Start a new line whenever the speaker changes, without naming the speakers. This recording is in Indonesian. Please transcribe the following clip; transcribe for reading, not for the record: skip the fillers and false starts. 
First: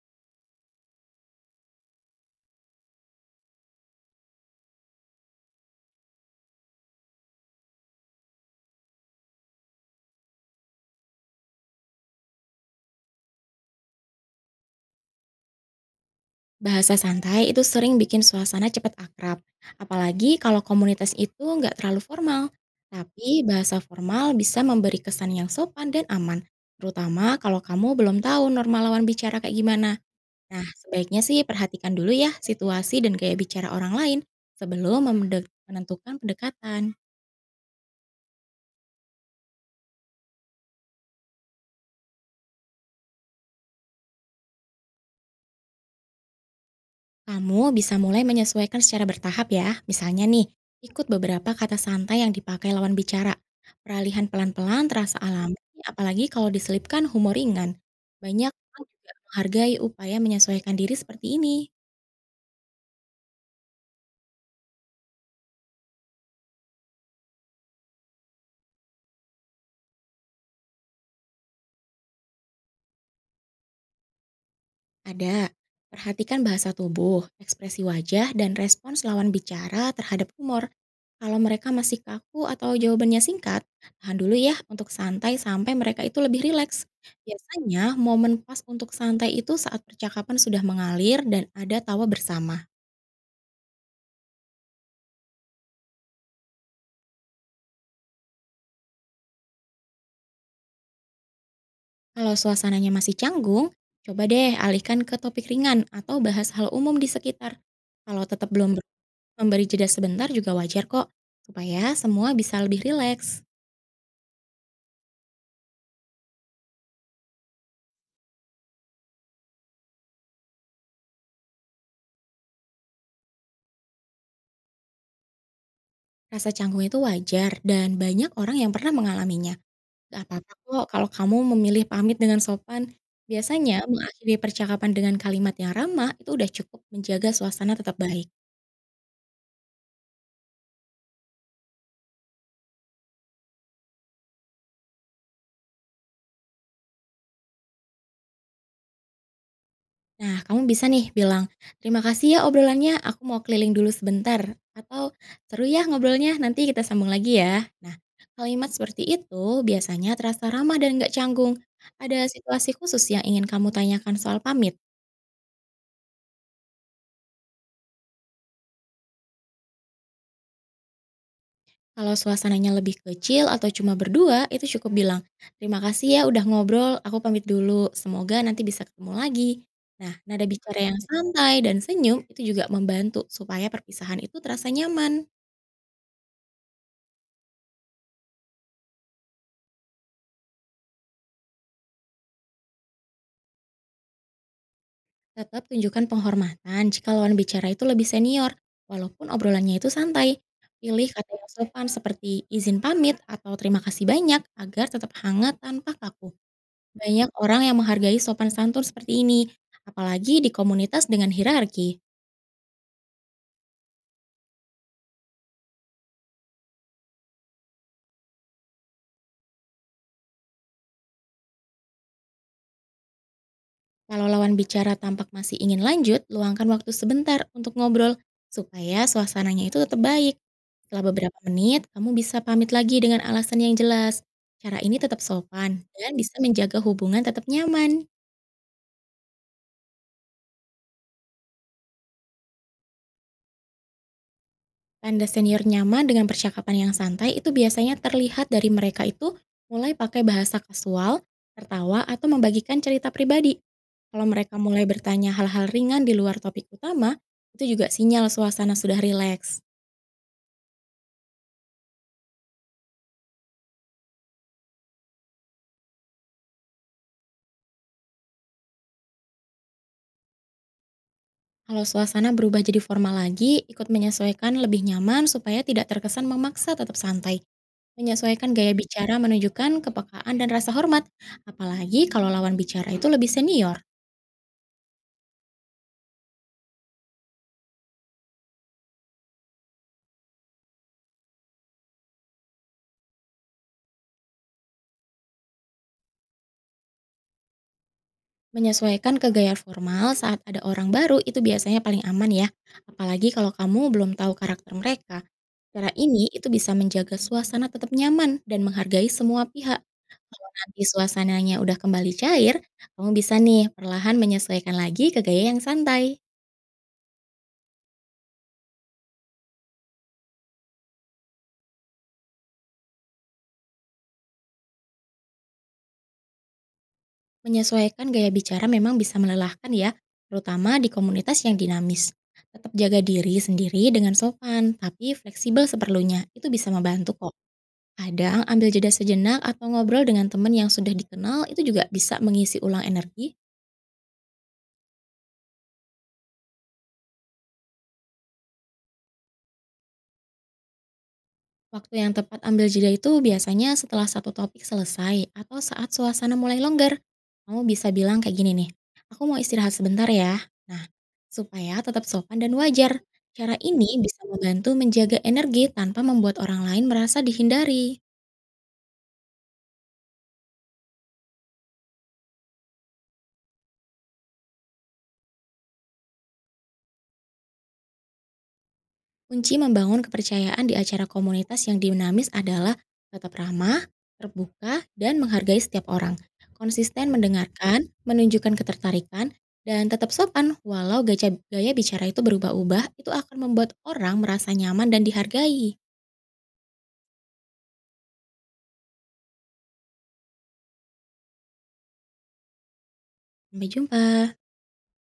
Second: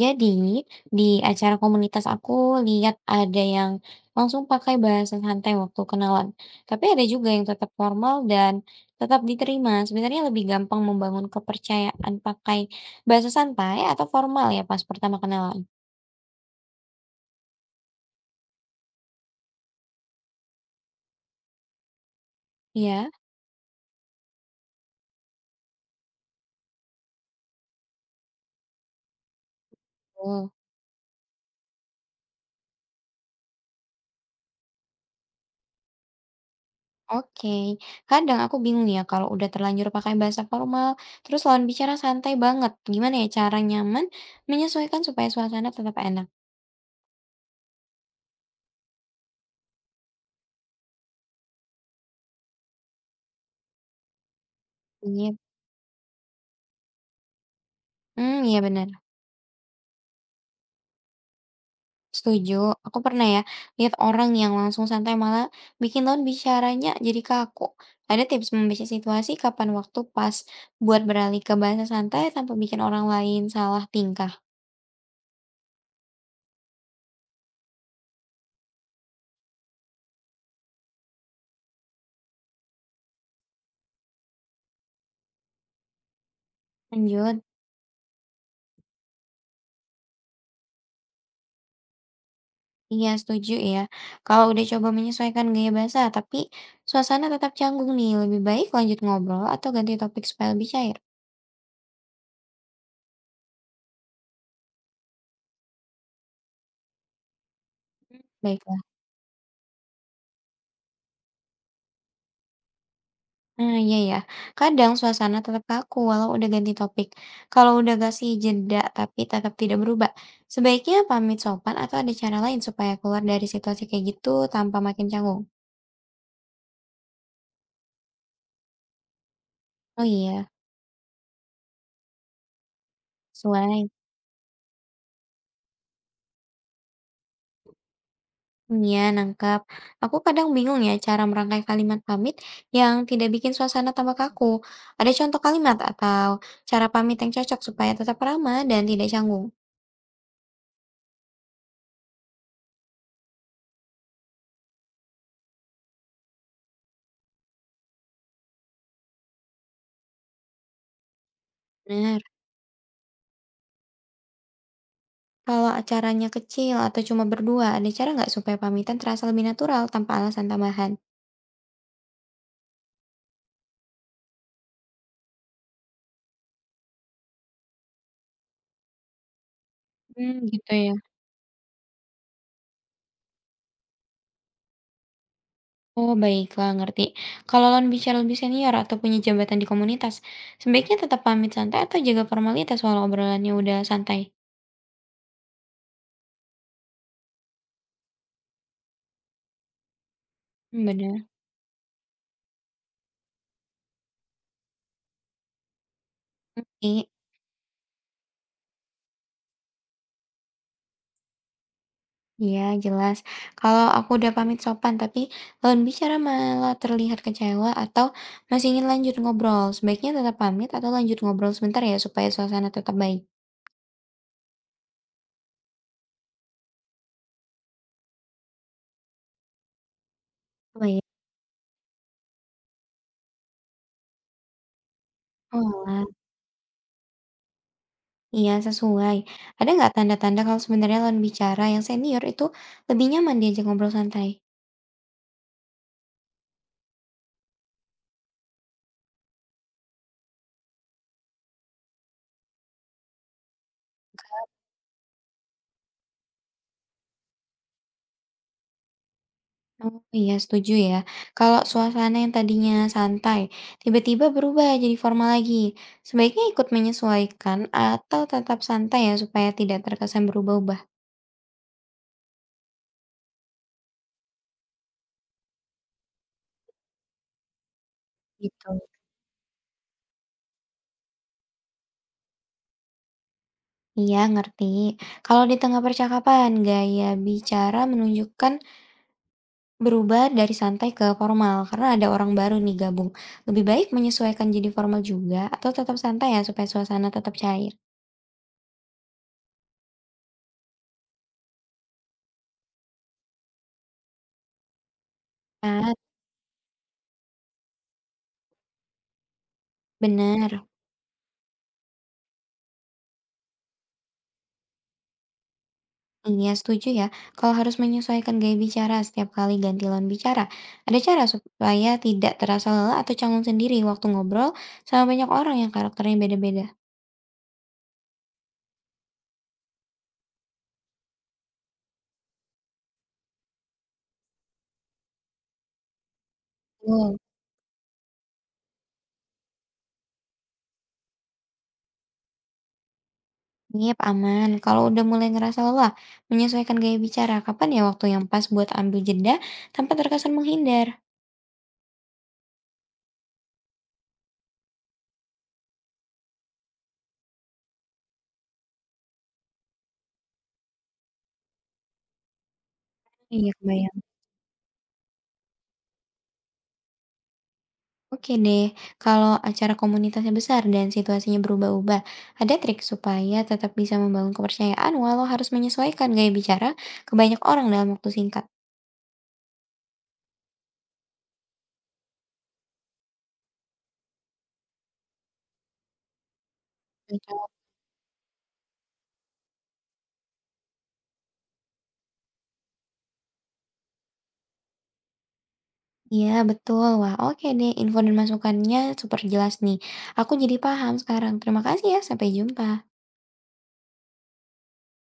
Jadi, di acara komunitas aku lihat ada yang langsung pakai bahasa santai waktu kenalan. Tapi ada juga yang tetap formal dan tetap diterima. Sebenarnya lebih gampang membangun kepercayaan pakai bahasa santai atau formal ya pas pertama kenalan.
Bahasa santai itu sering bikin suasana cepat akrab, apalagi kalau komunitas itu nggak terlalu formal.
Ya,
Tapi bahasa formal bisa memberi kesan yang sopan dan aman, terutama kalau kamu belum tahu norma lawan bicara kayak gimana.
Oh,
Nah, sebaiknya sih perhatikan dulu ya situasi dan gaya bicara orang lain sebelum menentukan pendekatan.
oke. Kadang aku bingung ya kalau udah terlanjur pakai bahasa formal, terus lawan bicara santai banget. Gimana ya cara nyaman menyesuaikan supaya suasana tetap enak?
Kamu bisa mulai menyesuaikan secara bertahap ya. Misalnya nih, ikut beberapa kata santai yang dipakai lawan bicara. Peralihan pelan-pelan terasa
Iya.
alami, apalagi kalau diselipkan humor ringan. Banyak
Iya
orang
benar.
juga menghargai upaya menyesuaikan diri seperti ini.
Setuju, aku pernah ya lihat orang yang langsung santai malah bikin lawan bicaranya jadi kaku. Ada tips membaca situasi kapan waktu pas buat beralih ke bahasa santai tanpa bikin orang lain salah tingkah?
Ada. Perhatikan bahasa tubuh, ekspresi wajah, dan respons lawan bicara terhadap humor. Kalau mereka masih kaku atau jawabannya singkat, tahan dulu ya untuk santai sampai mereka itu lebih rileks.
Lanjut.
Biasanya momen pas untuk santai itu saat percakapan sudah mengalir dan ada tawa bersama.
Iya, setuju ya. Kalau udah coba menyesuaikan gaya bahasa tapi suasana tetap canggung nih, lebih baik lanjut ngobrol atau ganti topik supaya lebih cair.
Kalau suasananya masih canggung, coba deh alihkan ke topik ringan atau bahas hal umum di sekitar. Kalau tetap
Baik.
belum memberi jeda sebentar juga wajar kok, supaya semua bisa lebih rileks.
Nah, iya ya. Kadang suasana tetap kaku walau udah ganti topik. Kalau udah kasih jeda tapi tetap tidak berubah, sebaiknya pamit sopan atau ada cara lain supaya keluar dari situasi kayak gitu tanpa makin canggung?
Rasa canggung itu wajar dan banyak orang yang pernah mengalaminya.
Oh
Gak
iya,
apa-apa kok kalau kamu memilih pamit dengan sopan. Biasanya
sesuai.
mengakhiri percakapan dengan kalimat yang ramah itu udah cukup menjaga suasana tetap baik.
Iya, nangkep. Aku kadang bingung ya cara merangkai kalimat pamit yang tidak bikin suasana tambah kaku. Ada contoh kalimat atau cara pamit yang cocok supaya tetap ramah dan tidak canggung?
Nah, kamu bisa nih bilang, terima kasih ya obrolannya, aku mau keliling dulu sebentar. Atau, seru ya ngobrolnya, nanti kita sambung lagi ya. Nah, kalimat seperti itu biasanya terasa ramah dan gak canggung.
Nah,
Ada situasi khusus yang ingin kamu tanyakan soal pamit?
kalau acaranya kecil atau cuma berdua, ada cara nggak supaya pamitan terasa lebih natural tanpa alasan tambahan?
Kalau suasananya lebih kecil atau cuma berdua, itu cukup bilang, "Terima kasih ya udah ngobrol, aku pamit dulu. Semoga nanti bisa ketemu lagi." Nah, nada
Gitu
bicara
ya.
yang santai dan senyum itu juga membantu supaya perpisahan itu terasa nyaman.
Oh, baiklah, ngerti. Kalau lawan bicara lebih senior atau punya jabatan di komunitas, sebaiknya tetap pamit santai atau jaga formalitas walau obrolannya udah santai.
Tetap tunjukkan penghormatan jika lawan bicara itu lebih senior, walaupun obrolannya itu santai. Pilih kata
Benar.
yang sopan seperti izin pamit atau terima kasih banyak agar tetap hangat tanpa kaku.
I-
Banyak orang yang menghargai sopan santun seperti ini, apalagi di komunitas dengan hierarki.
Iya, jelas. Kalau aku udah pamit sopan, tapi lawan bicara malah terlihat kecewa atau masih ingin lanjut ngobrol, sebaiknya tetap pamit atau lanjut ngobrol sebentar ya supaya suasana tetap baik.
Kalau lawan bicara tampak masih ingin lanjut, luangkan waktu sebentar untuk ngobrol supaya suasananya itu tetap baik. Setelah
Baik.
beberapa menit, kamu bisa pamit lagi dengan alasan yang jelas. Cara ini tetap sopan
Walah.
dan bisa menjaga hubungan tetap nyaman.
Iya, sesuai. Ada nggak tanda-tanda kalau sebenarnya lawan bicara yang senior itu lebih nyaman diajak ngobrol santai?
Tanda senior nyaman dengan percakapan yang santai itu biasanya terlihat dari mereka itu mulai pakai bahasa kasual, tertawa, atau membagikan cerita pribadi. Kalau mereka mulai bertanya hal-hal ringan di luar topik utama, itu juga sinyal suasana sudah rileks.
Oh iya, setuju ya. Kalau suasana yang tadinya santai, tiba-tiba berubah jadi formal lagi. Sebaiknya ikut menyesuaikan atau tetap santai ya supaya tidak terkesan berubah-ubah
Kalau suasana berubah jadi formal lagi, ikut menyesuaikan lebih nyaman supaya tidak terkesan memaksa tetap santai. Menyesuaikan gaya
gitu.
bicara menunjukkan kepekaan dan rasa hormat, apalagi kalau lawan bicara itu lebih senior.
Iya, ngerti. Kalau di tengah percakapan, gaya bicara menunjukkan berubah dari santai ke formal karena ada orang baru nih gabung. Lebih baik menyesuaikan jadi formal juga atau tetap santai ya supaya suasana tetap cair.
Menyesuaikan ke gaya formal saat ada orang baru itu biasanya paling aman ya, apalagi kalau kamu belum tahu karakter mereka.
Ah,
Cara ini itu bisa menjaga suasana tetap nyaman dan menghargai semua pihak. Kalau
bener.
nanti suasananya udah kembali cair, kamu bisa nih perlahan menyesuaikan lagi ke gaya yang santai.
Iya setuju ya. Kalau harus menyesuaikan gaya bicara setiap kali ganti lawan bicara, ada cara supaya tidak terasa lelah atau canggung sendiri waktu ngobrol sama banyak orang yang karakternya beda-beda.
Menyesuaikan gaya bicara memang bisa melelahkan ya, terutama di komunitas yang dinamis. Tetap jaga diri sendiri dengan sopan, tapi fleksibel seperlunya. Itu bisa membantu
Betul.
kok. Kadang ambil jeda sejenak atau ngobrol dengan teman yang sudah dikenal itu juga bisa mengisi ulang energi.
Yep, aman. Kalau udah mulai ngerasa lelah, menyesuaikan gaya bicara, kapan ya waktu yang pas buat ambil jeda tanpa terkesan menghindar?
Waktu yang tepat ambil jeda itu biasanya setelah satu topik selesai atau saat suasana mulai longgar. Kamu bisa bilang kayak gini nih, aku mau istirahat sebentar ya. Nah, supaya tetap sopan dan wajar.
Iya,
Cara
kebayang.
ini bisa membantu menjaga energi tanpa membuat orang lain merasa dihindari.
Oke deh, kalau acara komunitasnya besar dan situasinya berubah-ubah, ada trik supaya tetap bisa membangun kepercayaan walau harus menyesuaikan gaya bicara ke banyak orang dalam waktu singkat.
Kunci membangun kepercayaan di acara komunitas yang dinamis adalah tetap ramah, terbuka, dan menghargai setiap orang. Konsisten
Cocok.
mendengarkan, menunjukkan ketertarikan, dan tetap sopan walau gaya bicara itu berubah-ubah, itu akan membuat orang merasa nyaman dan dihargai.
Iya, betul. Wah, oke deh. Info dan masukannya super jelas nih. Aku jadi paham sekarang. Terima kasih ya. Sampai jumpa.
Sampai jumpa.